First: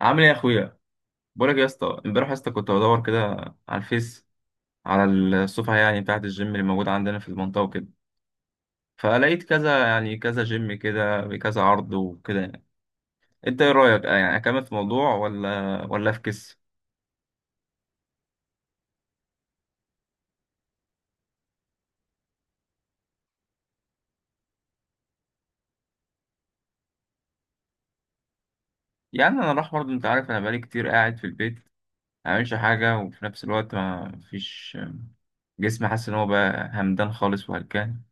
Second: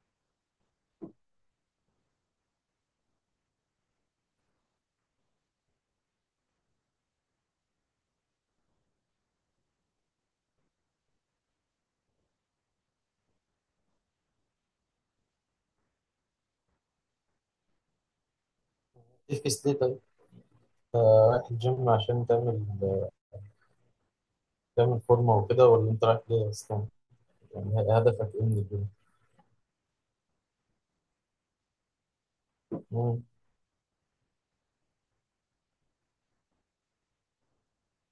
عامل ايه يا اخويا؟ بقولك يا اسطى، امبارح يا اسطى كنت بدور كده على الفيس، على الصفحه يعني بتاعه الجيم اللي موجوده عندنا في المنطقه وكده. فلقيت كذا يعني، كذا جيم كده بكذا عرض وكده. يعني انت ايه رايك، يعني اكمل في موضوع ولا افكس؟ تفكس ليه طيب؟ أنت رايح الجيم عشان تعمل فورمة وكده، ولا أنت رايح ليه أصلا؟ يعني هدفك إيه من الجيم؟ يعني انا راح برضه، انت عارف انا بقالي كتير قاعد في البيت، ما بعملش حاجه، مم. وفي نفس الوقت ما فيش. جسمي حاسس ان هو بقى همدان خالص وهلكان.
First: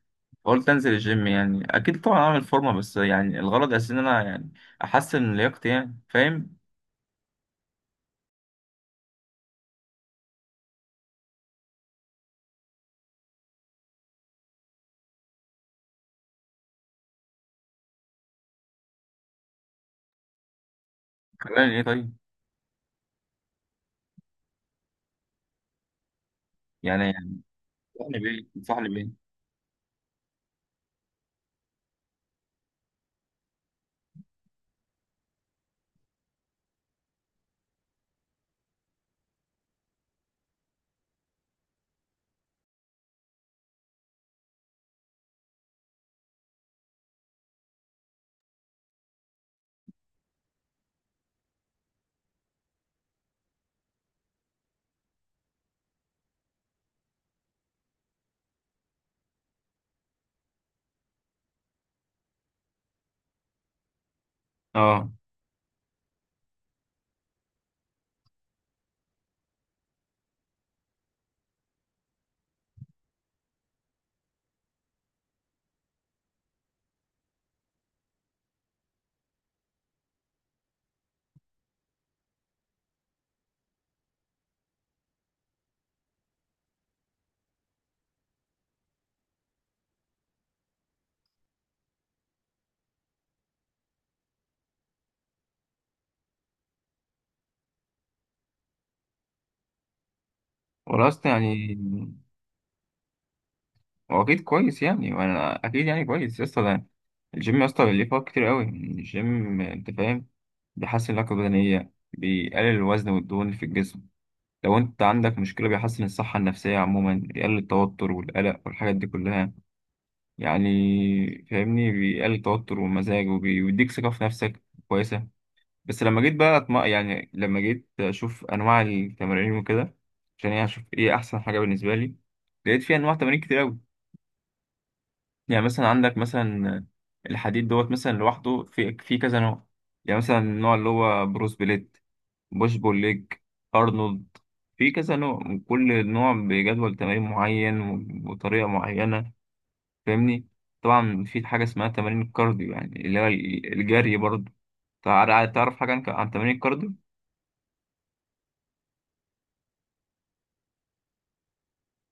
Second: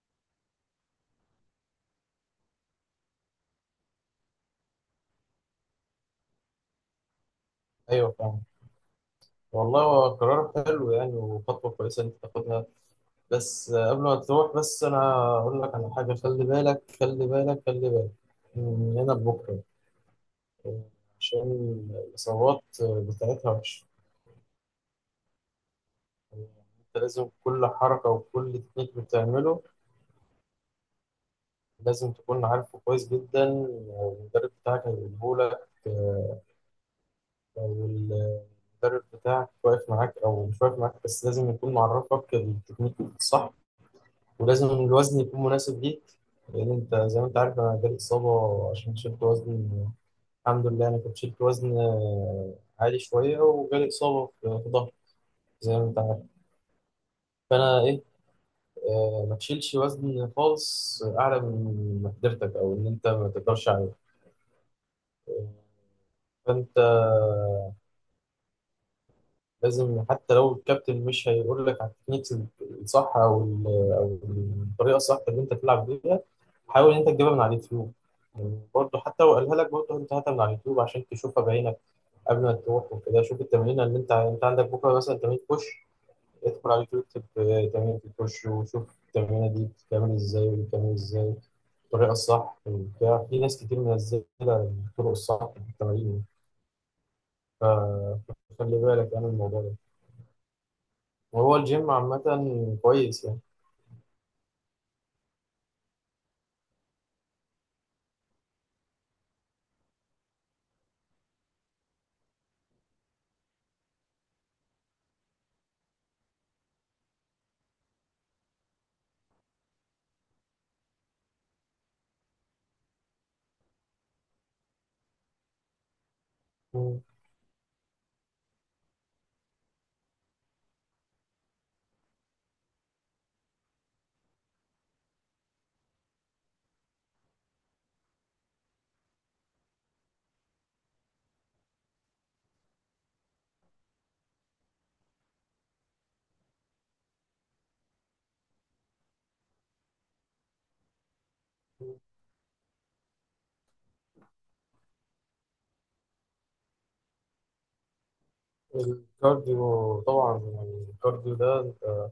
فقلت انزل الجيم، يعني اكيد طبعا اعمل فورمه، بس يعني الغرض اساسا ان انا يعني احسن من لياقتي، يعني فاهم. أيوه، فاهم. والله هو قرار حلو يعني، وخطوة كويسة إن أنت تاخدها. بس قبل ما تروح، بس أنا أقول لك على حاجة. خلي بالك خلي بالك خلي بالك من هنا لبكرة، آه، عشان خلاني ايه طيب؟ الإصابات بتاعتها وحشة. يعني أنت يعني لازم كل حركة انصحني بيه وكل انصحني تكنيك بيه. بتعمله لازم تكون عارفه كويس جدا، والمدرب بتاعك هيقوله لك. لو المدرب بتاعك واقف معاك او مش واقف معاك، بس لازم يكون معرفك التكنيك الصح، ولازم الوزن يكون مناسب ليك. لان انت زي ما انت عارف، انا جالي اصابه عشان شلت وزن. الحمد لله، انا كنت شلت وزن عالي شويه، وجالي اصابه في ظهري، زي ما انت عارف. فانا ايه، ما تشيلش وزن خالص اعلى من مقدرتك او ان انت ما تقدرش عليه. اه. آه، فانت لازم، حتى لو الكابتن مش هيقول لك على التكنيكس الصح او الطريقه الصح اللي انت تلعب بيها، حاول انت تجيبها من على اليوتيوب. يعني برضه حتى لو قالها لك، برضه انت هاتها من على اليوتيوب عشان تشوفها بعينك قبل ما تروح وكده. شوف التمرين اللي انت عندك بكره، مثلا تمرين بوش، ادخل على اليوتيوب اكتب تمرين البوش، وشوف التمرينه دي بتتعمل ازاي، وبتتعمل ازاي الطريقه الصح، وبتاع في ناس كتير منزله الطرق الصح في التمارين. فخلي بالك يعني من الموضوع ده. ولاست هو يعني. الجيم عامة كويس يعني. هو اكيد كويس، يعني وانا اكيد يعني كويس يا اسطى. ده الجيم يا اسطى ليه فوائد كتير قوي الجيم، انت فاهم. بيحسن اللياقه البدنيه، بيقلل الوزن والدهون اللي في الجسم. لو انت عندك مشكله بيحسن الصحه النفسيه عموما، بيقلل التوتر والقلق والحاجات دي كلها. يعني فاهمني، بيقلل التوتر والمزاج، وبيديك ثقه في نفسك كويسه. بس لما جيت بقى مم. يعني لما جيت اشوف انواع التمارين وكده، عشان يعني اشوف ايه احسن حاجه بالنسبه لي. لقيت في انواع تمارين كتير قوي. يعني مثلا عندك مثلا الحديد دوت مثلا لوحده في كذا نوع. يعني مثلا النوع اللي هو بروس بليت، بوش بول ليج، ارنولد. في كذا نوع، وكل نوع بجدول تمارين معين و- وطريقه معينه، فاهمني. طبعا في حاجه اسمها تمارين الكارديو، يعني اللي هو الجري برضه. تعرف حاجه عن تمارين الكارديو؟ الكارديو طبعا، يعني الكارديو ده انت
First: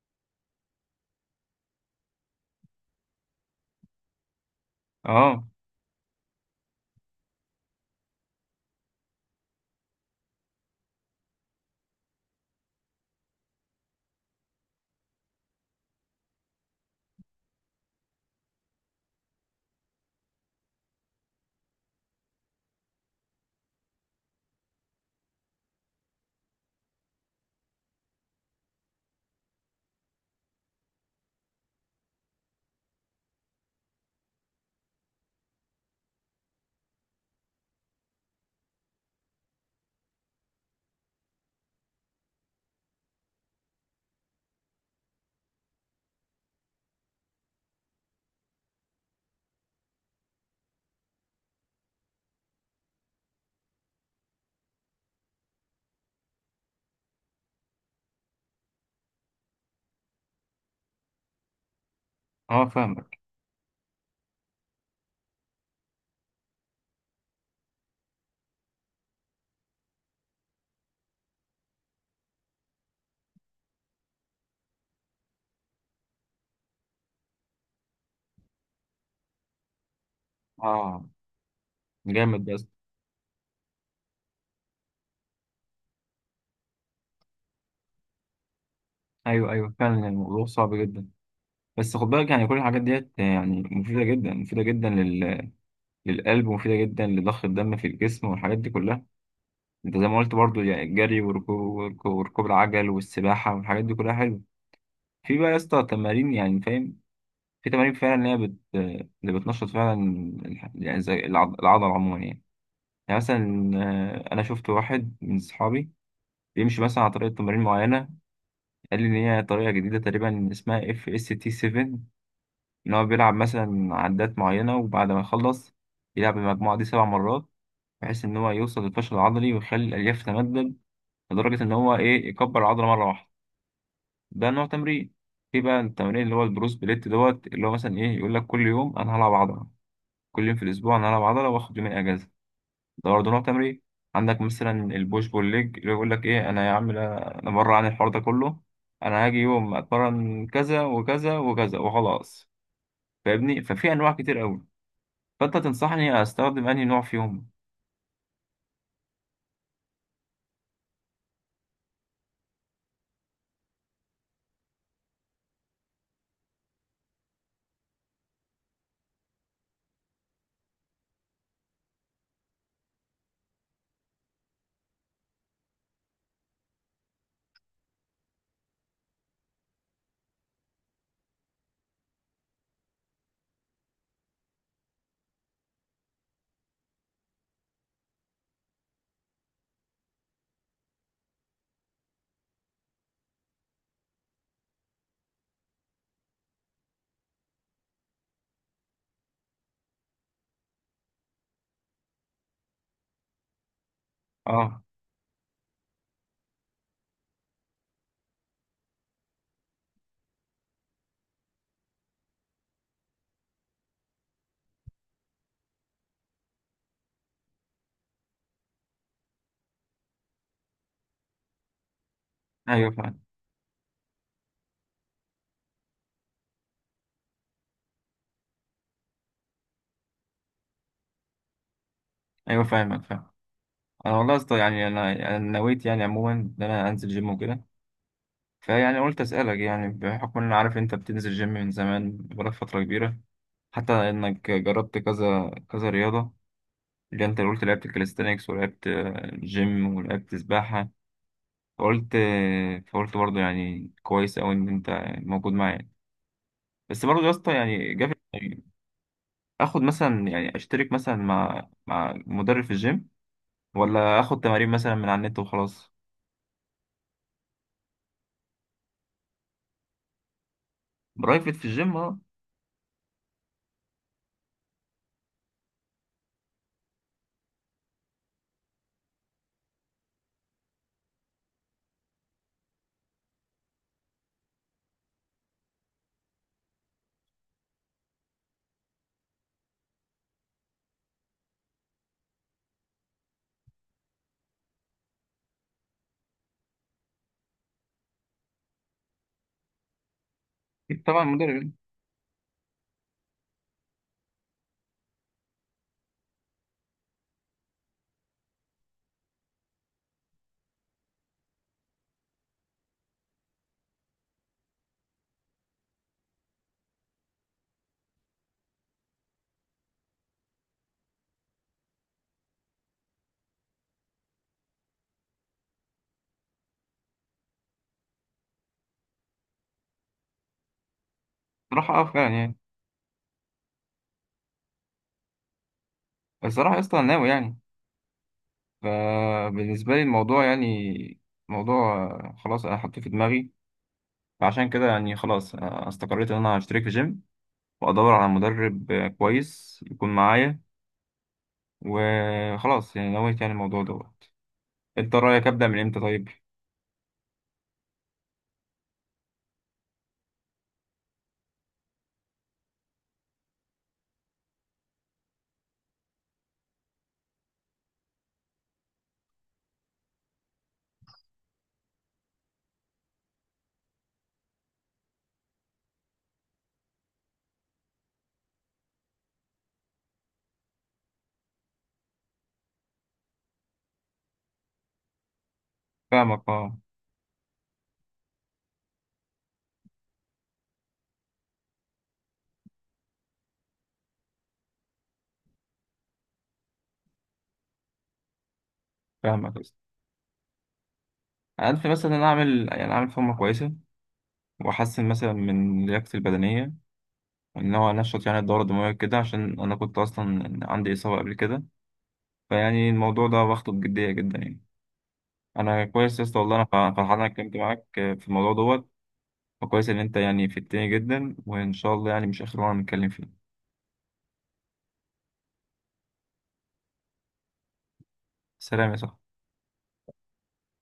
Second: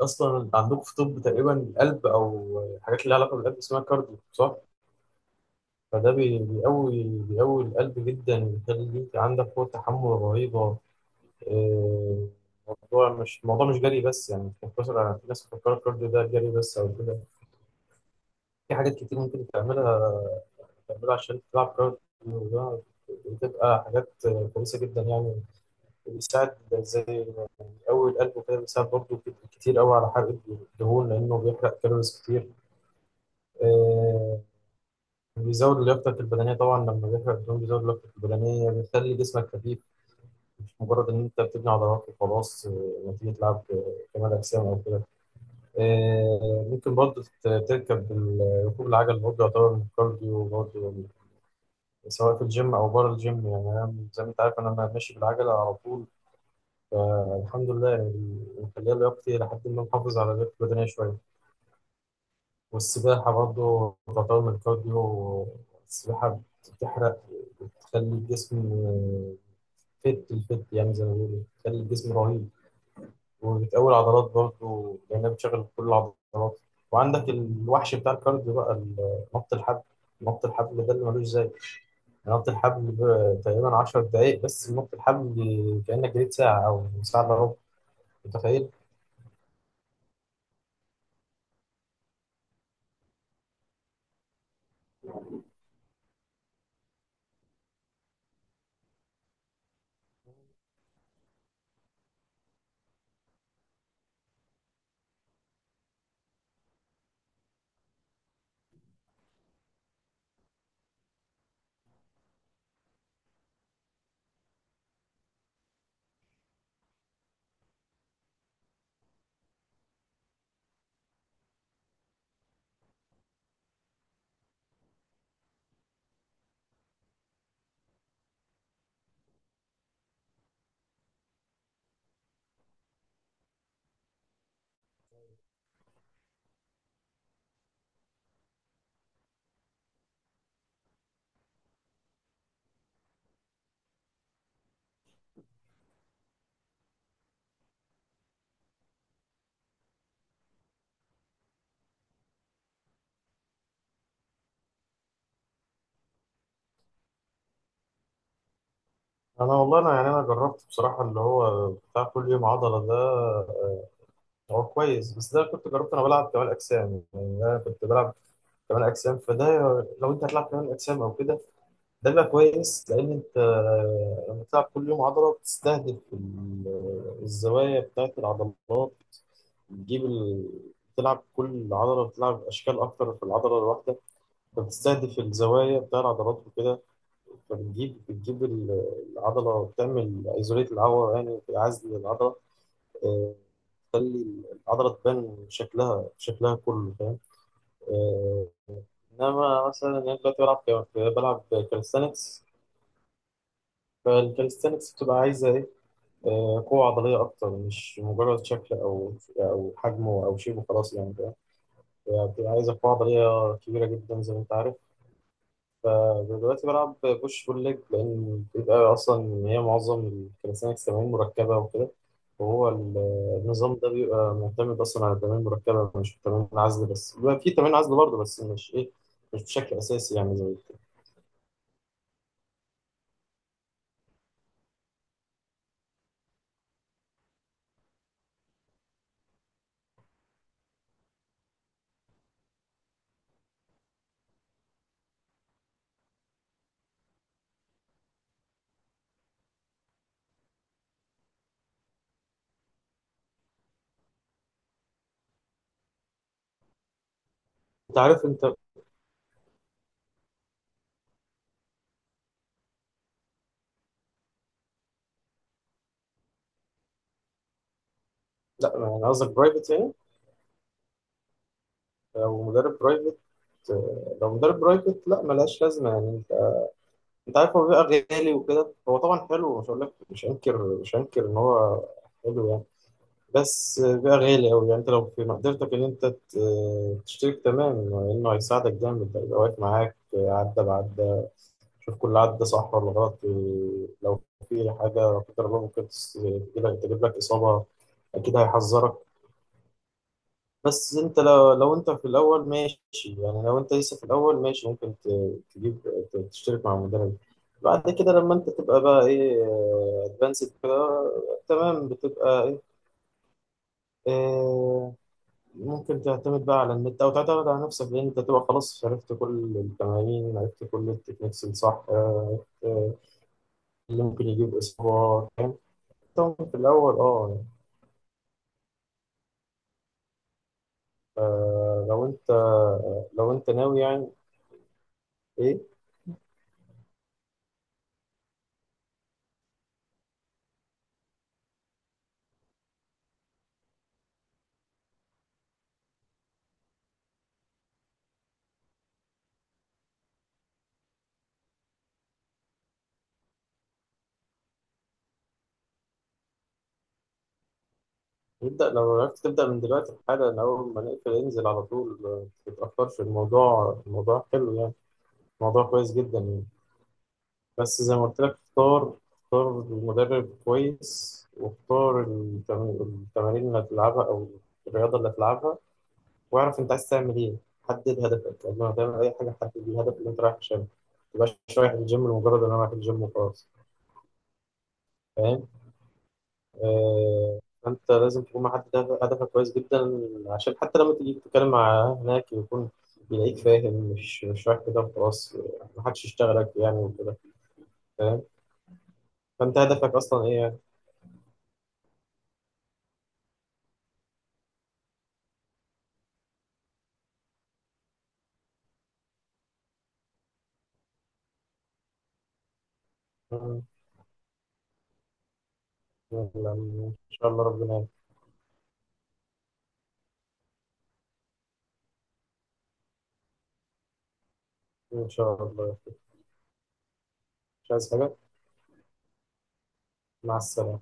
اصلا انت عندكم في طب تقريبا القلب او الحاجات اللي لها علاقه بالقلب اسمها كارديو، صح؟ اه. فده بيقوي القلب جدا، بيخليك عندك قوه تحمل رهيبه. آه، الموضوع مش جري بس يعني، مش مقتصر على، في ناس بتفكر الكارديو ده جري بس او كده. في حاجات كتير ممكن تعملها عشان تلعب كارديو، ده بتبقى حاجات كويسه جدا يعني. بيساعد زي قوي القلب كده، بيساعد برضه كتير قوي على حرق الدهون لأنه بيحرق كالوريز كتير. آه، بيزود لياقتك البدنية. طبعا لما بيحرق الدهون بيزود لياقتك البدنية، بيخلي جسمك خفيف، مش مجرد إن أنت بتبني عضلات وخلاص، نتيجة لعب كمال أجسام أو كده. ممكن برضه ركوب العجل برضه يعتبر من الكارديو برضه، سواء في الجيم أو بره الجيم. يعني أنا زي ما أنت عارف، أنا ماشي بالعجلة على طول، فالحمد لله يعني مخليها لياقتي، لحد ما محافظ على لياقتي البدنية شوية. اه فاهمك. والسباحة برضه تعتبر من الكارديو. السباحة بتحرق، بتخلي الجسم الفت، يعني زي ما بيقولوا بتخلي الجسم رهيب. وبتقوي العضلات برضه، لأنها بتشغل كل العضلات. وعندك الوحش بتاع الكارديو بقى، نط الحبل. نط الحبل ده اه اللي ملوش زي. جامد نط بس. الحبل تقريبا 10 دقايق بس، نط الحبل كأنك جريت ساعة أو ساعة إلا ربع، متخيل؟ ايوه ايوه فعلا الموضوع صعب جدا. بس خد بالك يعني كل الحاجات ديت يعني مفيده جدا، مفيده جدا للقلب، ومفيده جدا لضخ الدم في الجسم والحاجات دي كلها. انت زي ما قلت برضو يعني الجري، وركوب العجل والسباحه والحاجات دي كلها حلوه. في بقى يا اسطى تمارين يعني فاهم، في تمارين فعلا اللي هي اللي بتنشط فعلا، يعني زي العضله عموما يعني. يعني مثلا انا شفت واحد من اصحابي بيمشي مثلا على طريقه تمارين معينه. قال لي إن هي طريقة جديدة تقريبا اسمها اف اس تي 7. إن هو بيلعب مثلا عدات معينة، وبعد ما يخلص يلعب المجموعة دي 7 مرات، بحيث إن هو يوصل للفشل العضلي ويخلي الألياف تتمدد، لدرجة إن هو إيه يكبر العضلة مرة واحدة. ده نوع تمرين. في بقى التمرين اللي هو البروس بليت دوت، اللي هو مثلا إيه يقول لك كل يوم أنا هلعب عضلة، كل يوم في الأسبوع أنا هلعب عضلة، وآخد يومين أجازة. ده برضه نوع تمرين. عندك مثلا البوش بول ليج، اللي يقول لك ايه: انا يا عم، انا بره عن الحوار ده كله، انا هاجي يوم اتمرن كذا وكذا وكذا وخلاص. فاهمني؟ ففي انواع كتير قوي، فانت تنصحني استخدم انهي نوع فيهم؟ أنا والله، أنا يعني أنا جربت بصراحة اللي هو بتاع كل يوم عضلة ده. هو كويس، بس ده كنت جربت انا بلعب كمال اجسام، يعني انا كنت بلعب كمال اجسام. فده لو انت هتلعب كمال اجسام او كده، ده بيبقى كويس. لان انت لما بتلعب كل يوم عضله بتستهدف الزوايا بتاعت العضلات، بتجيب بتلعب كل عضله، بتلعب اشكال اكتر في العضله الواحده، فبتستهدف الزوايا بتاع العضلات وكده، فبتجيب العضله، بتعمل ايزوليت العضله، يعني عزل العضله، تخلي العضلة تبان شكلها شكلها كله، فاهم؟ آه، إنما مثلا أنا دلوقتي بلعب بلعب كاليستانكس. اه فالكاليستانكس بتبقى عايزة إيه؟ قوة عضلية أكتر، مش مجرد شكل أو حجم أو شيء وخلاص يعني، فاهم؟ هي بتبقى عايزة قوة عضلية كبيرة جدا زي ما أنت عارف. فدلوقتي بلعب بوش بول ليج، لأن بيبقى أصلا هي معظم الكاليستانكس تمارين مركبة وكده، وهو ايوه فاهم. النظام ده بيبقى معتمد أصلا على التمارين المركبة مش تمارين العزل بس، بيبقى في تمارين عزل برضه بس مش إيه، مش بشكل أساسي يعني زي كده. ايوه فاهمك فاهم. انا والله يا اسطى يعني انا نويت، يعني عموما، ان انا انزل جيم وكده. فيعني قلت اسالك، يعني بحكم ان انا عارف انت بتنزل جيم من زمان بقالك فتره كبيره، حتى انك جربت كذا كذا رياضه. اللي انت قلت لعبت كاليستانكس ولعبت جيم ولعبت سباحة. فقلت برضه يعني كويس أوي إن أنت موجود معايا. بس برضه يا اسطى يعني أنت جافي عارف أنت. يعني، آخد مثلا يعني أشترك مثلا مع مدرب في الجيم، ولا آخد تمارين مثلا من على النت وخلاص؟ لا يعني قصدك برايفت يعني. برايفت في الجيم، أه. لو مدرب برايفت لو مدرب برايفت لا ملهاش لازمة يعني. أنت عارف هو بيبقى غالي وكده. هو طبعا حلو، مش هقول لك، مش هنكر إن هو حلو يعني، بس بقى غالي أوي. يعني أنت لو في مقدرتك إن أنت تشترك، تمام، لأنه هيساعدك جامد. هيبقى واقف معاك عدة بعدة، شوف كل عدة صح ولا غلط. لو في حاجة لا قدر الله ممكن تجيب لك إصابة، أكيد هيحذرك. بس أكيد أنت طبعا مدرب لو يعني. لو أنت في الأول ماشي يعني، لو أنت لسه في الأول ماشي ممكن تشترك مع المدرب. بعد كده لما أنت تبقى بقى إيه، أدفانسد كده، تمام، بتبقى إيه، آه، ممكن تعتمد بقى على النت او تعتمد على نفسك، لان انت تبقى خلاص عرفت كل التمارين، عرفت كل التكنيكس الصح، عرفت اللي ممكن يجيب اسبوع، فاهم؟ طبعاً في الاول، يعني، آه، صراحة أه لو فعلا انت يعني. لو انت ناوي يعني ايه؟ بس صراحة يا اسطى أنا ناوي يعني، فبالنسبة لي الموضوع يعني موضوع خلاص، أنا حطيته في دماغي. فعشان كده يعني خلاص استقريت إن أنا هشترك في جيم، وأدور على مدرب كويس يكون معايا، وخلاص يعني نويت يعني الموضوع دوت. أنت رأيك أبدأ من إمتى طيب؟ نبدا لو عرفت تبدا من دلوقتي حالا، من اول ما نقفل انزل على طول، ما تتاخرش، الموضوع حلو يعني، الموضوع كويس جدا يعني. بس زي ما قلت لك، اختار المدرب كويس، واختار التمارين اللي هتلعبها او الرياضه اللي هتلعبها، واعرف انت عايز تعمل ايه. حدد هدفك قبل ما تعمل اي حاجه. حدد الهدف اللي انت رايح عشانه، ما تبقاش رايح الجيم لمجرد ان انا رايح الجيم وخلاص، فاهم؟ فاهمك أه. آه انت لازم تكون محدد هدفك كويس جدا، عشان حتى لما تيجي تتكلم مع هناك يكون يلاقيك فاهم، مش رايح كده وخلاص، محدش يشتغلك يعني وكده، فاهم؟ فاهمك فانت بس، هدفك اصلا ايه يعني؟ أنا أنت مثلا ان أنا أعمل، يعني أعمل فورمة كويسة، وأحسن مثلا من لياقتي البدنية، إن هو أنشط يعني الدورة الدموية كده، عشان أنا كنت أصلا عندي إصابة قبل كده. فيعني الموضوع ده واخده بجدية جدا يعني. أنا كويس يا اسطى، يلا، والله أنا إن فرحان إني شاء الله اتكلمت ربنا معاك يكرمك. في الموضوع دوت. وكويس إن أنت يعني فدتني جدا، وإن شاء الله يعني مش آخر مرة نتكلم فيه. إن شاء الله. مش عايز حاجة. سلام يا صاحبي. مع السلامة.